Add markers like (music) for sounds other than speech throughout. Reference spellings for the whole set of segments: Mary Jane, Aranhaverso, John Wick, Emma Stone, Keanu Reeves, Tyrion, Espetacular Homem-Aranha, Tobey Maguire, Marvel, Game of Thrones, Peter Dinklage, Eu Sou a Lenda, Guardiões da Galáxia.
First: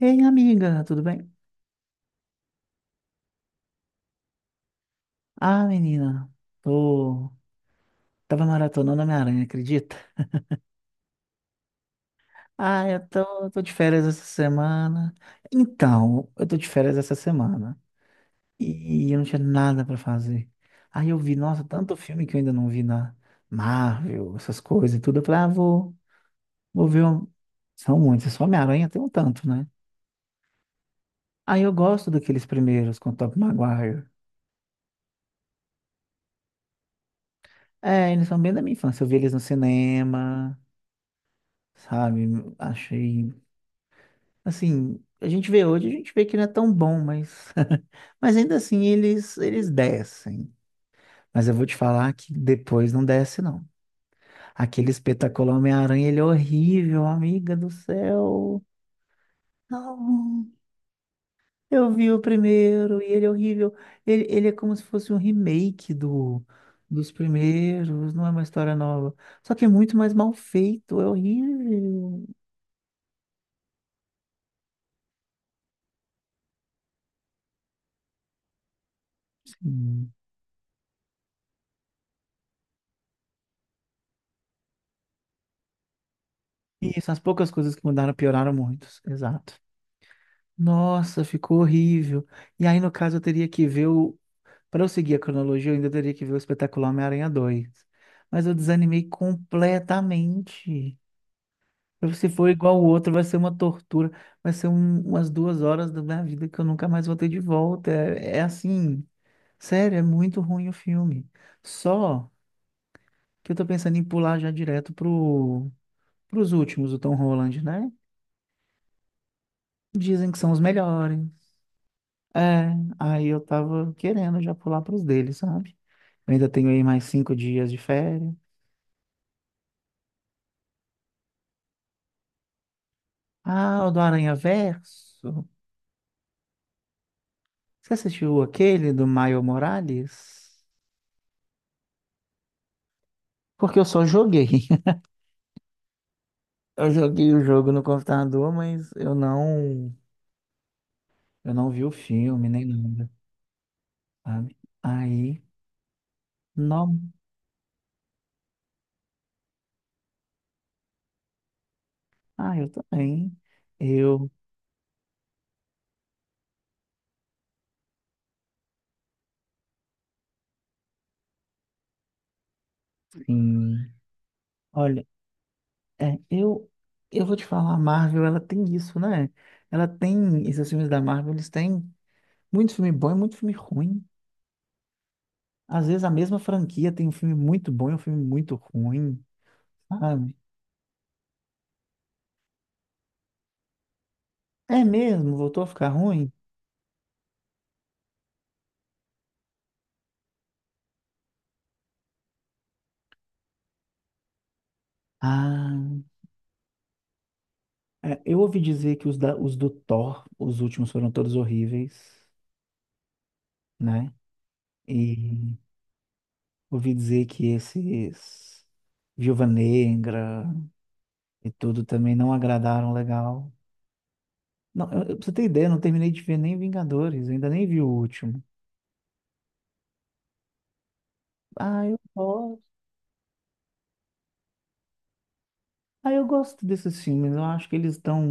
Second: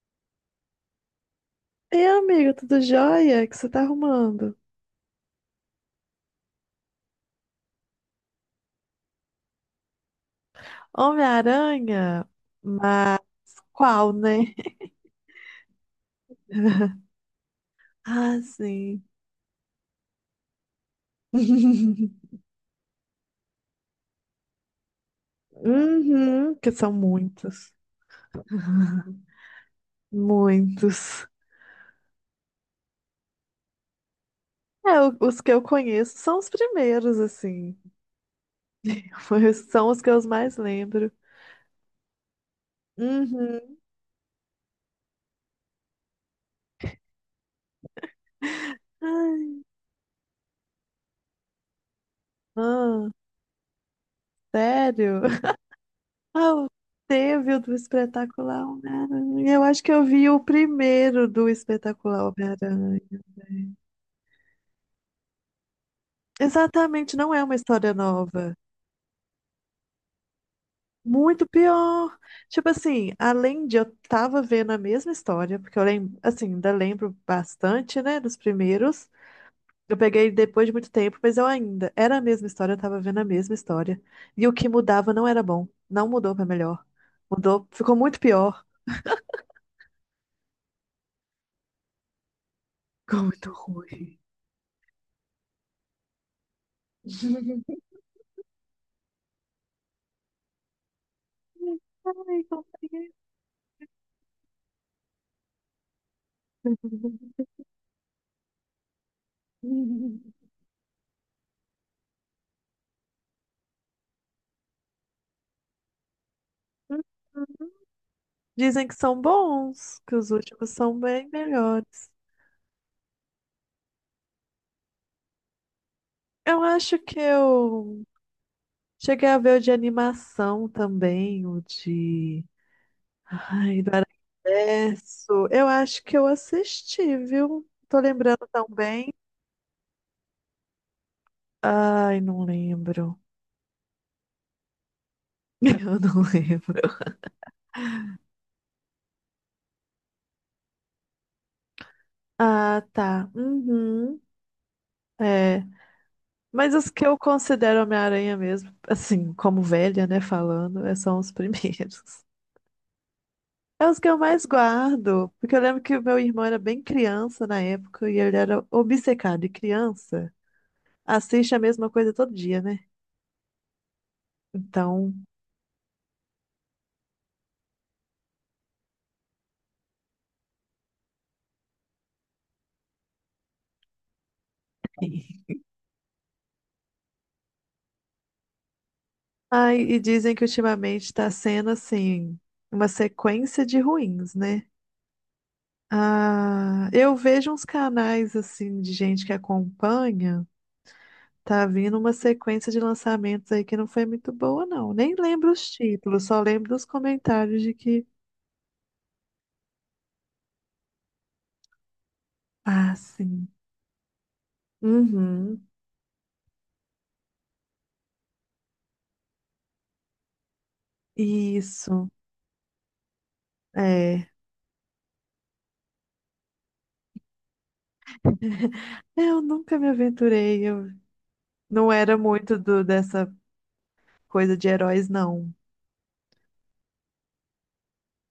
Ei, amiga, tudo bem? E amigo, tudo jóia? O que você tá arrumando? Ah, menina, tô... Tava maratonando Homem-Aranha, acredita? Homem-Aranha? Ah, eu Mas tô, tô de férias qual, essa né? semana. Então, eu tô de férias (laughs) essa semana. Ah, sim. E eu não tinha nada pra fazer. Aí eu vi, nossa, tanto filme que eu (laughs) ainda não vi na Marvel, essas coisas e tudo. Eu falei, ah, vou, Uhum, que vou são ver um... muitos. São muitos, só Homem-Aranha tem um (laughs) tanto, né? Muitos. Aí eu gosto daqueles primeiros com o Tobey Maguire. É, os que eu conheço são os primeiros, assim. É, eles são bem da minha infância. Eu vi (laughs) eles no São os que eu mais cinema, lembro. sabe? Achei Uhum. assim, a gente vê hoje, a gente vê que não é tão bom, mas, (laughs) mas ainda assim eles, Ai, eles descem. Mas eu vou te falar que depois não ah, desce, não. Aquele sério? espetacular (laughs) Homem-Aranha, ele é Ah, o- horrível, Teve amiga o do do céu. Espetacular Homem-Aranha. Eu acho que eu vi o Não, primeiro do eu vi o Espetacular Homem-Aranha. primeiro e ele é horrível. Ele é como se fosse um remake do, dos Exatamente, não é uma história primeiros, não é uma nova. história nova. Só que é muito mais mal feito, é Muito pior. horrível. Tipo assim, além de eu tava vendo a mesma história, porque eu lembro, assim, ainda lembro bastante, né, dos primeiros. Eu Sim. peguei depois de muito tempo, mas eu ainda era a mesma história, eu tava vendo a mesma história. E o que mudava não era bom, não mudou pra melhor. Isso, as poucas Mudou, coisas que ficou mudaram muito pioraram pior, muito. Exato. Nossa, ficou horrível. E aí, no (laughs) caso, eu ficou teria muito que ver o. ruim. Para eu seguir a cronologia, eu ainda teria que ver o espetáculo Homem-Aranha 2. (laughs) Mas eu desanimei completamente. Se Ai, for como igual o outro, vai é? ser uma tortura. Vai ser umas 2 horas da minha vida que eu nunca mais vou ter de (laughs) volta. É, é assim, sério, é muito ruim o filme. Só que eu tô pensando em pular já direto pro, pros últimos, o Tom Holland, né? Dizem que são bons, que Dizem os que são os últimos são melhores. bem melhores. É, aí eu tava querendo já pular pros deles, sabe? Eu ainda Eu tenho aí acho mais que 5 dias de eu férias. cheguei a ver o de animação também, o de. Ai, Ah, o do do Aranha Verso. Aranhaverso. Eu acho que eu assisti, viu? Você Tô assistiu lembrando tão aquele do bem. Maio Morales? Ai, não lembro. Porque eu só joguei. (laughs) (laughs) Eu não lembro. Eu joguei o jogo no computador, mas eu não vi o filme nem Ah, nada, tá. Uhum. sabe? Aí, É. Mas os não. que eu considero Homem-Aranha mesmo, assim, como velha, né, falando, são os (laughs) primeiros. Ah, eu também. É os que eu Eu, mais guardo, porque eu lembro que o meu irmão era bem criança na época e ele era obcecado. E criança assiste a mesma coisa todo dia, né? sim. Olha, Então. é, eu, eu vou te falar, a Marvel, ela tem isso, né? Ela tem, esses filmes da Marvel, eles têm muito filme bom e muito filme ruim. (laughs) Às vezes a mesma franquia tem um filme muito bom e um filme muito ruim, Ai, e dizem sabe? que ultimamente está sendo assim, uma sequência de ruins, né? É mesmo? Voltou a ficar ruim? Ah, eu vejo uns canais assim de gente que acompanha, tá vindo uma sequência de lançamentos aí que não foi muito boa, não. Nem lembro os Ah, títulos, só lembro dos comentários de que. é, eu ouvi dizer que os do Thor, os últimos foram todos horríveis, Ah, sim. né? E Uhum. ouvi dizer que esses Viúva Negra e tudo Isso, também não agradaram legal. é. Não, pra você ter ideia, eu não terminei de ver nem Vingadores, eu ainda nem vi o último. É, eu nunca me aventurei, eu Ah, não eu era muito gosto. do, dessa coisa de heróis, não. Ah, eu gosto desses filmes, eu acho que eles estão.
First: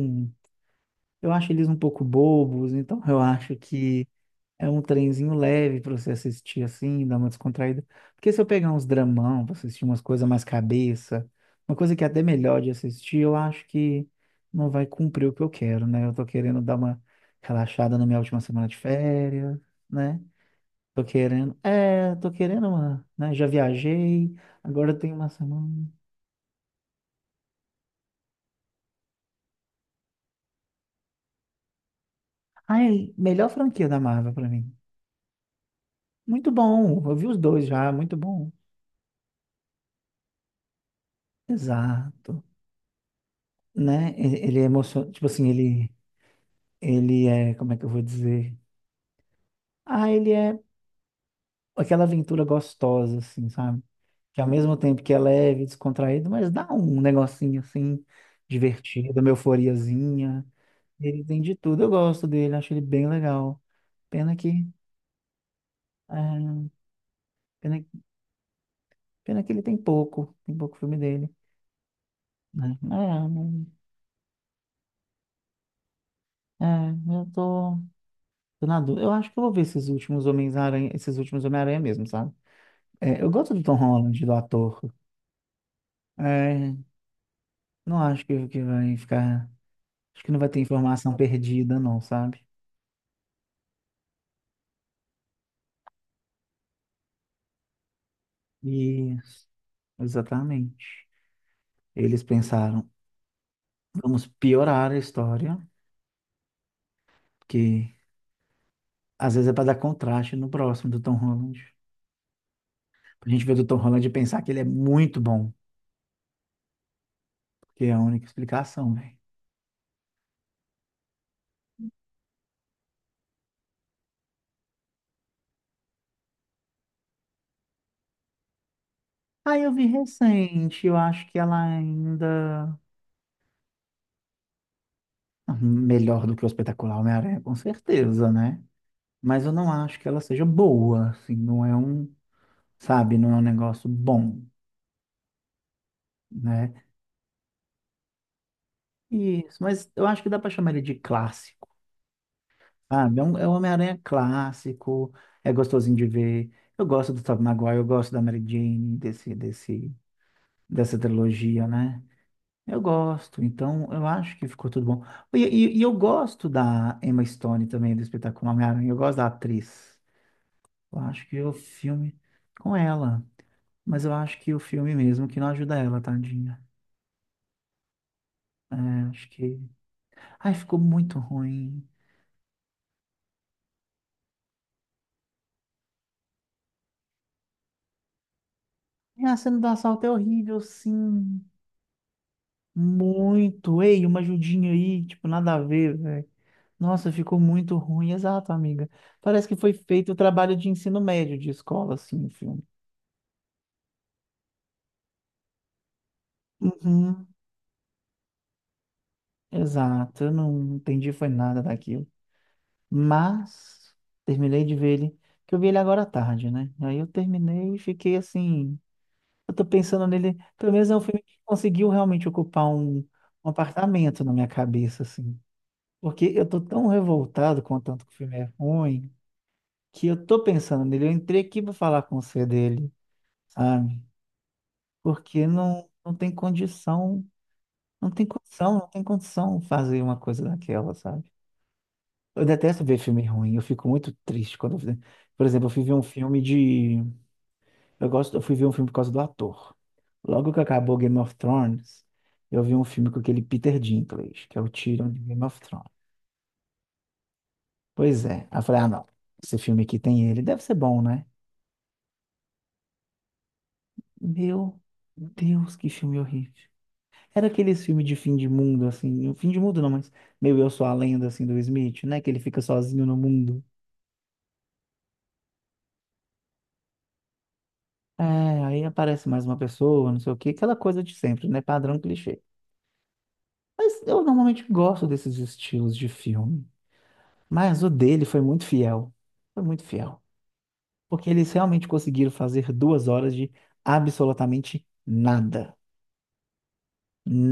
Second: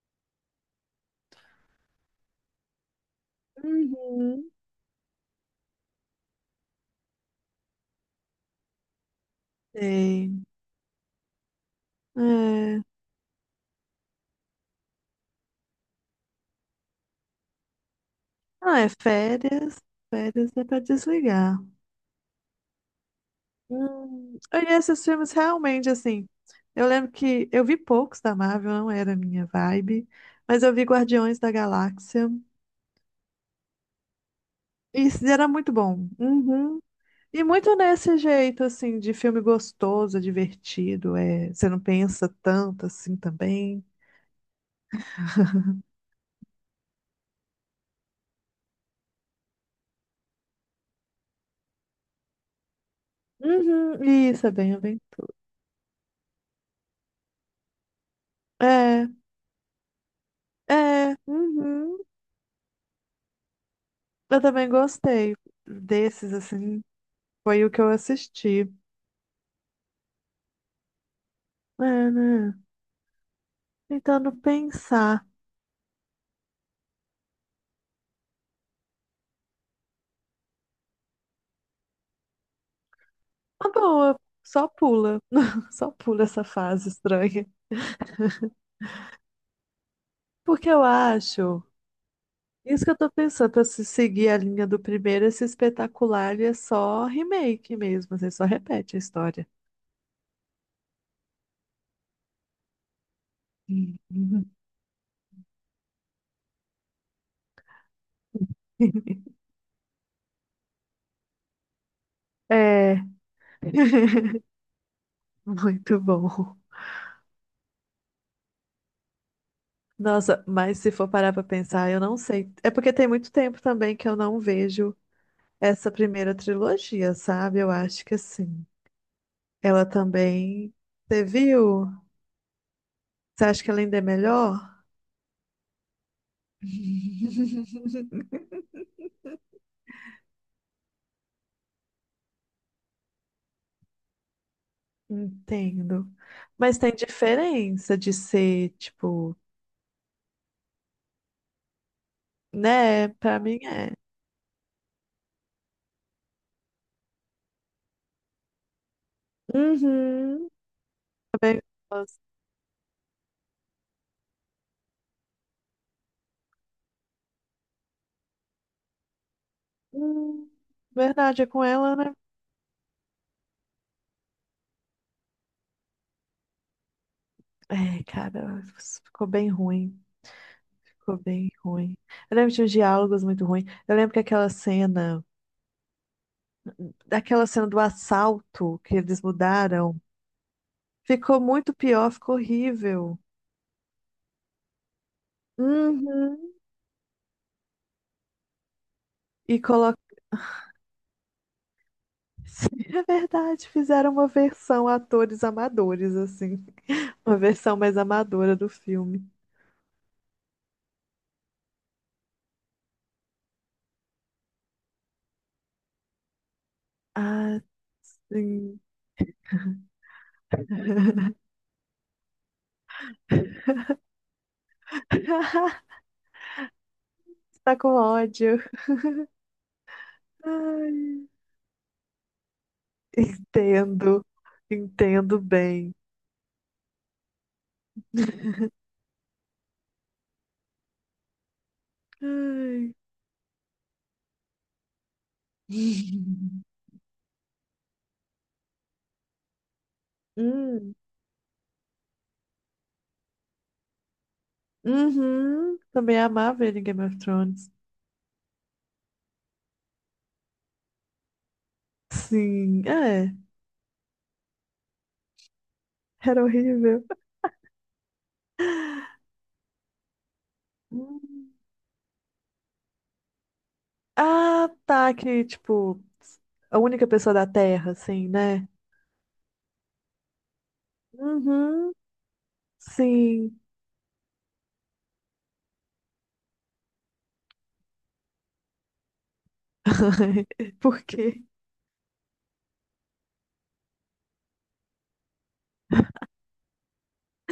Eu acho eles um pouco bobos, então eu acho que Uhum. é um trenzinho leve para você assistir assim, dar uma descontraída. Porque se eu pegar uns dramão pra assistir umas coisas Sei. mais cabeça, uma coisa que é até melhor de É. assistir, eu acho que não vai cumprir o que eu quero, né? Eu tô querendo dar uma relaxada na minha última semana de Ah, é férias, férias. né? Férias é pra Tô querendo, desligar. é, tô querendo uma, né? Já viajei, Hum. E agora esses tem uma filmes semana. realmente, assim, eu lembro que eu vi poucos da Marvel, não era a minha vibe, mas eu vi Guardiões da Galáxia. Ai, melhor franquia da Marvel pra mim. E isso era muito bom. Muito Uhum. bom, eu vi os E dois muito já, muito nesse bom. jeito, assim, de filme gostoso, divertido, é, você não pensa Exato. tanto assim também. Né? Ele é emocionante, tipo assim, ele é, como é que eu vou dizer? Ah, ele é aquela aventura gostosa, assim, sabe? Uhum, Que ao isso, é bem, mesmo é tempo bem. que é leve, descontraído, mas dá um negocinho assim, É, divertido, uma euforiazinha. é, Ele tem de tudo, eu uhum. gosto dele, acho ele bem legal. Pena Eu que, também gostei desses, é, assim, foi o que pena, eu assisti. pena que ele tem pouco filme dele, É, né? né? Tentando pensar. é, eu tô, tô na dúvida. Eu acho que eu vou ver esses últimos Homens-Aranha, esses últimos Homem-Aranha mesmo, sabe? É, eu gosto do Uma Tom boa, Holland, do só ator. pula, (laughs) só pula essa É, fase estranha. não acho que vai ficar. Acho que não vai ter Porque eu informação acho perdida, não, sabe? isso que eu tô pensando, pra se seguir a linha do primeiro, esse espetacular ele é só remake mesmo, você só repete a Isso, história. exatamente. Eles pensaram, vamos Uhum. piorar a história, que (laughs) às vezes é para dar contraste no próximo do Tom Holland. É, Pra gente ver do Tom Holland e pensar que ele é muito bom, muito bom. que é a única explicação, velho. Nossa, mas se for parar pra pensar, eu não sei. É porque tem muito tempo também que eu não vejo essa primeira trilogia, sabe? Eu acho que assim. Ah, eu Ela vi também. recente, eu Você acho que ela viu? ainda. Você acha que ela ainda é melhor? Ah, melhor do que o espetacular Homem-Aranha, com (laughs) certeza, né? Mas eu não acho que ela seja boa, assim, não é um, sabe, não é um negócio bom, Entendo. né? Mas tem diferença de ser, tipo. Isso, mas eu acho que dá pra chamar ele de clássico, Né? sabe? Pra É um mim é. Homem-Aranha clássico, é gostosinho de ver. Eu gosto do Tobey Maguire, eu gosto da Mary Jane, Uhum. dessa Também trilogia, né? gosto. Eu gosto, então eu acho que ficou tudo bom. E eu gosto da Emma Stone também, do espetáculo Homem-Aranha, eu gosto da atriz. Hum, Eu acho que verdade, é o com ela, né? filme com ela. Mas eu acho que o filme mesmo que não ajuda ela, tadinha. É, cara, É, ficou acho bem que. ruim. Ai, ficou Ficou muito bem ruim. ruim. Eu lembro de uns diálogos muito ruins. Eu lembro que aquela cena, daquela cena do assalto que eles E a cena do mudaram, assalto é horrível, ficou sim. muito pior, ficou horrível. Muito. Ei, uma ajudinha aí, tipo, nada a ver, velho. Uhum. Nossa, ficou muito ruim. Exato, amiga. Parece que E foi coloca. feito o trabalho de ensino médio de escola, assim, o (laughs) filme. Sim, é verdade, fizeram uma versão atores amadores, assim. Uhum, Uma versão mais amadora do filme. exato. Eu não entendi, foi nada daquilo. Mas terminei de ver ele, que eu vi ele agora à tarde, né? Aí eu Ah, terminei e fiquei assim. sim. Eu tô pensando nele, pelo menos é um filme que conseguiu realmente ocupar um apartamento na minha cabeça, assim. (laughs) Porque eu tô tão revoltado com Tá o com tanto que o filme é ódio. ruim, que eu tô pensando nele. Eu Ai, entrei aqui pra falar com você dele, sabe? entendo. Entendo Porque bem. não tem condição, não tem condição, não tem condição fazer uma coisa daquela, sabe? Eu detesto Ai. ver filme ruim, eu fico muito triste quando eu... Por exemplo, eu fui ver um filme (laughs) de. Eu gosto, eu fui ver um filme por causa do ator. Logo que Hum. acabou Game of Thrones, eu vi um filme com aquele Peter Dinklage, que é o Tyrion de Game of Uhum. Thrones. Também amava ele em Game of Thrones. Pois é. Aí eu falei, ah, não, esse filme aqui tem ele, deve ser bom, né? Sim, é. Meu Deus, que filme Era horrível. horrível. Era aqueles filmes de fim de mundo, assim, fim de mundo não, mas meio Eu Sou a Lenda, assim, Hum. do Smith, né? Que ele fica sozinho no mundo. Ah, tá. Que, tipo, a única pessoa da Terra, É, assim, né? aí aparece mais uma pessoa, não sei o quê, aquela coisa de sempre, né? Uhum. Padrão clichê. Sim. Mas eu normalmente gosto desses estilos de filme. Mas o dele foi muito fiel. Foi muito fiel. (laughs) Por Porque quê? eles realmente conseguiram fazer 2 horas de absolutamente nada.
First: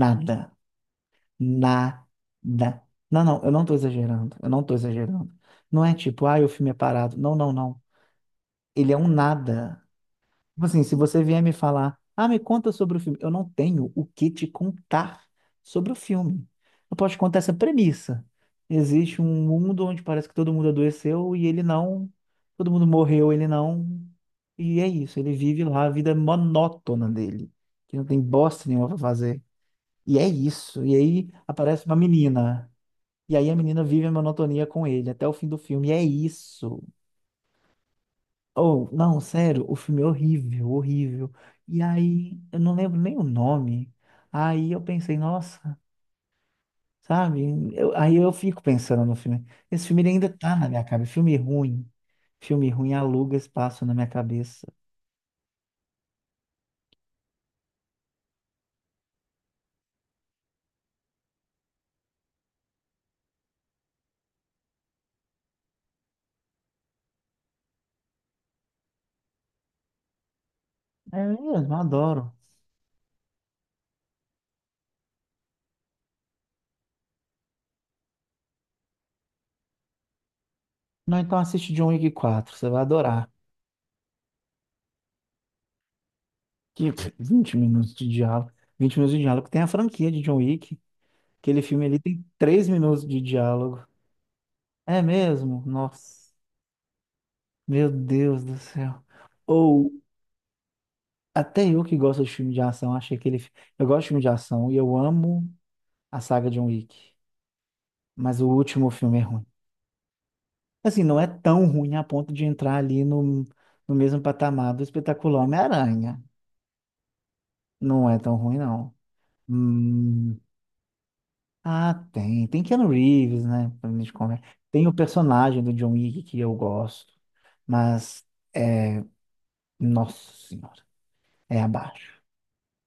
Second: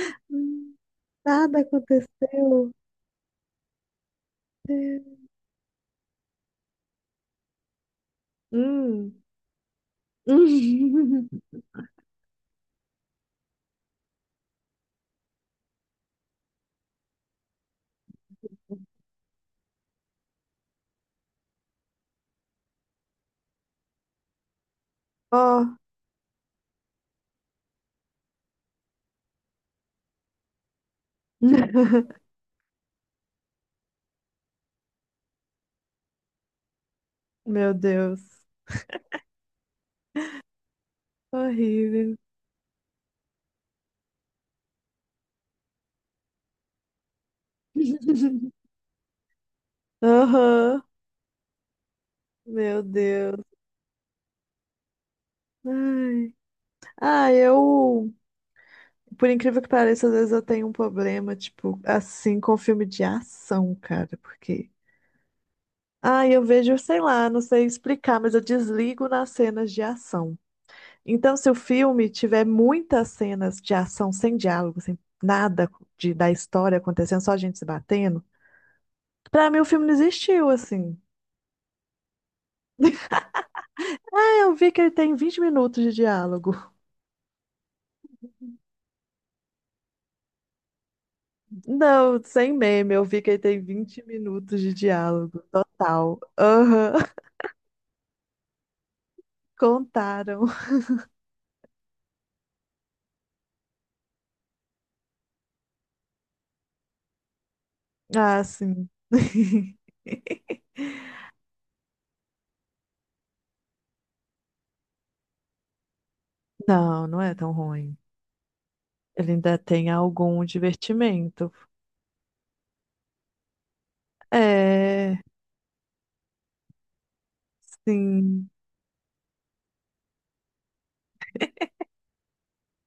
Nada. Hum, Nada Nada. aconteceu. Não, eu não tô exagerando. Eu não tô exagerando. Não é tipo, ah, o filme é parado. Não, não, não. Ele é um Hum. nada. Tipo assim, se você vier me (laughs) falar, ah, me conta sobre o filme, eu não tenho o que te contar sobre o filme. Eu posso te contar essa premissa. Existe um mundo onde parece que todo mundo adoeceu e ele não, todo mundo morreu, ele não. E é isso, ele vive Ó. lá a vida monótona dele, que não tem bosta nenhuma pra fazer. E é isso. E aí aparece uma (laughs) menina. E aí a menina vive a monotonia com ele até o fim do filme. E é isso. Meu Deus. Oh, não, sério, o filme é horrível, horrível. E Horrível. aí, eu não lembro nem o nome. Aí eu pensei, nossa, sabe? Aí eu (laughs) fico pensando no filme. Esse filme ele ainda tá na minha Aham. cabeça. Filme ruim. Filme Meu ruim aluga Deus. espaço na minha cabeça. Ai. Ah, por incrível que pareça, às vezes eu tenho um problema, tipo, assim, com filme de ação, cara, porque. Ah, eu vejo, sei lá, não sei explicar, mas eu desligo nas cenas de ação. É Então, se o mesmo, eu filme adoro. tiver muitas cenas de ação sem diálogo, sem nada de, da história acontecendo, só a gente se batendo, pra mim o filme não existiu, assim. Não, então assiste John Wick 4 você vai adorar. Ah, eu vi que ele tem 20 minutos de diálogo. Que 20 minutos de diálogo. 20 minutos de diálogo. Tem a franquia de John Wick. Aquele filme ali Não, tem sem 3 meme, eu minutos de vi que ele tem diálogo. 20 minutos de É diálogo mesmo? total. Nossa, Aham, (laughs) meu Deus do céu. Ou contaram. Até eu que gosto de filme de ação, achei que ele. Eu gosto de filme de ação e eu amo a saga John Wick. Mas Ah, o último sim. filme é ruim. (laughs) Assim, não é tão ruim a ponto de entrar ali no, no mesmo patamar do espetacular Homem-Aranha. Não, não é tão ruim. Não é tão ruim, não. Ele ainda tem Hum, algum divertimento. ah, tem. Tem Keanu Reeves, né? Tem o É, personagem do John Wick que eu gosto. Mas sim. é. Nossa Senhora. É abaixo.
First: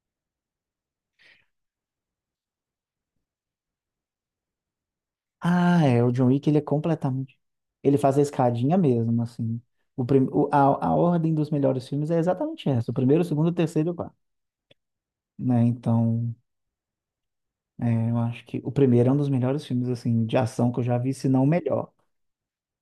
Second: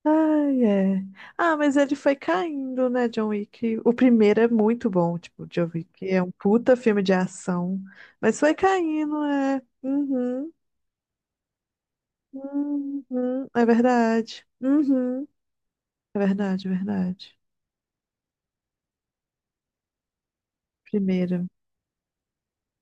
Ai, é. Ah, mas ele foi caindo, né, John Wick? O primeiro é muito bom, tipo, John Ah, é, Wick o é John um Wick, ele é puta filme de completamente... ação. Ele faz a Mas foi escadinha mesmo, caindo, assim. é. O prim... o- Uhum, a ordem dos melhores filmes é exatamente essa. O uhum, primeiro, o segundo, o é terceiro e o quarto. verdade. Uhum. Né? É Então, verdade, é verdade. é, eu acho que o primeiro é um dos melhores filmes, assim, de ação que eu já vi, se Primeira. não o melhor.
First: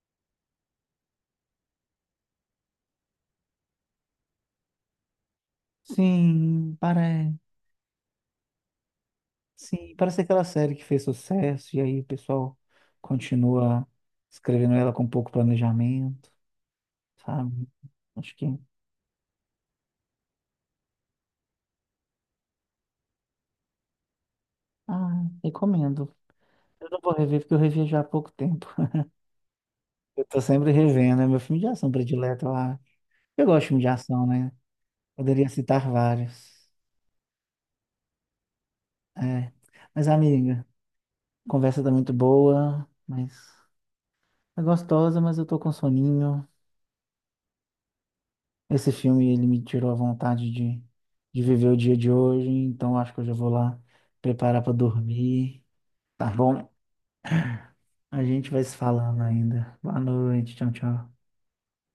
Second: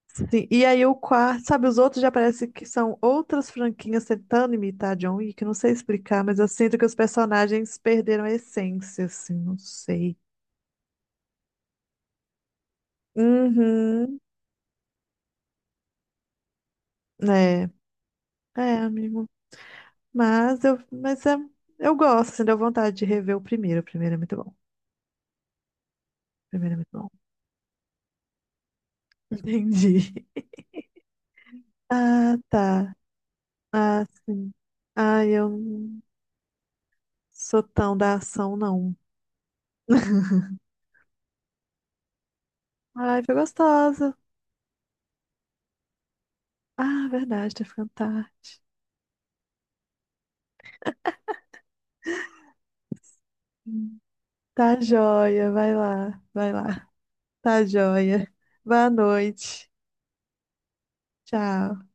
Sim, e aí o quarto, sabe, os outros já parece que são outras franquinhas tentando imitar John Wick, não sei explicar, mas eu Sim, sinto que os parece. personagens perderam a essência, assim, não Sim, sei. parece aquela série que fez sucesso e aí o pessoal continua Uhum, escrevendo ela com pouco planejamento, é, sabe? Acho que... é, amigo. Mas eu gosto, assim, deu vontade de rever o primeiro é muito bom, o Ah, recomendo. primeiro é Eu muito não bom. vou rever porque eu revi já há pouco tempo. Entendi. Eu tô (laughs) sempre revendo, é meu filme de ação Ah, predileto, eu acho. tá. Eu gosto de filme de Ah, ação, né? sim. Ah, Poderia eu citar não vários. sou tão da ação, não. É. Mas, (laughs) amiga, a conversa tá muito boa, Ai, mas foi gostosa. é gostosa, mas eu tô com soninho. Ah, verdade, tá ficando tarde. Esse filme, ele me tirou a vontade de viver o dia de hoje, então acho que eu já vou lá Hum. preparar pra Tá joia, dormir, vai lá, tá vai bom? lá. Tá A joia. gente vai se Boa falando noite. ainda. Boa noite, tchau, tchau. Tchau.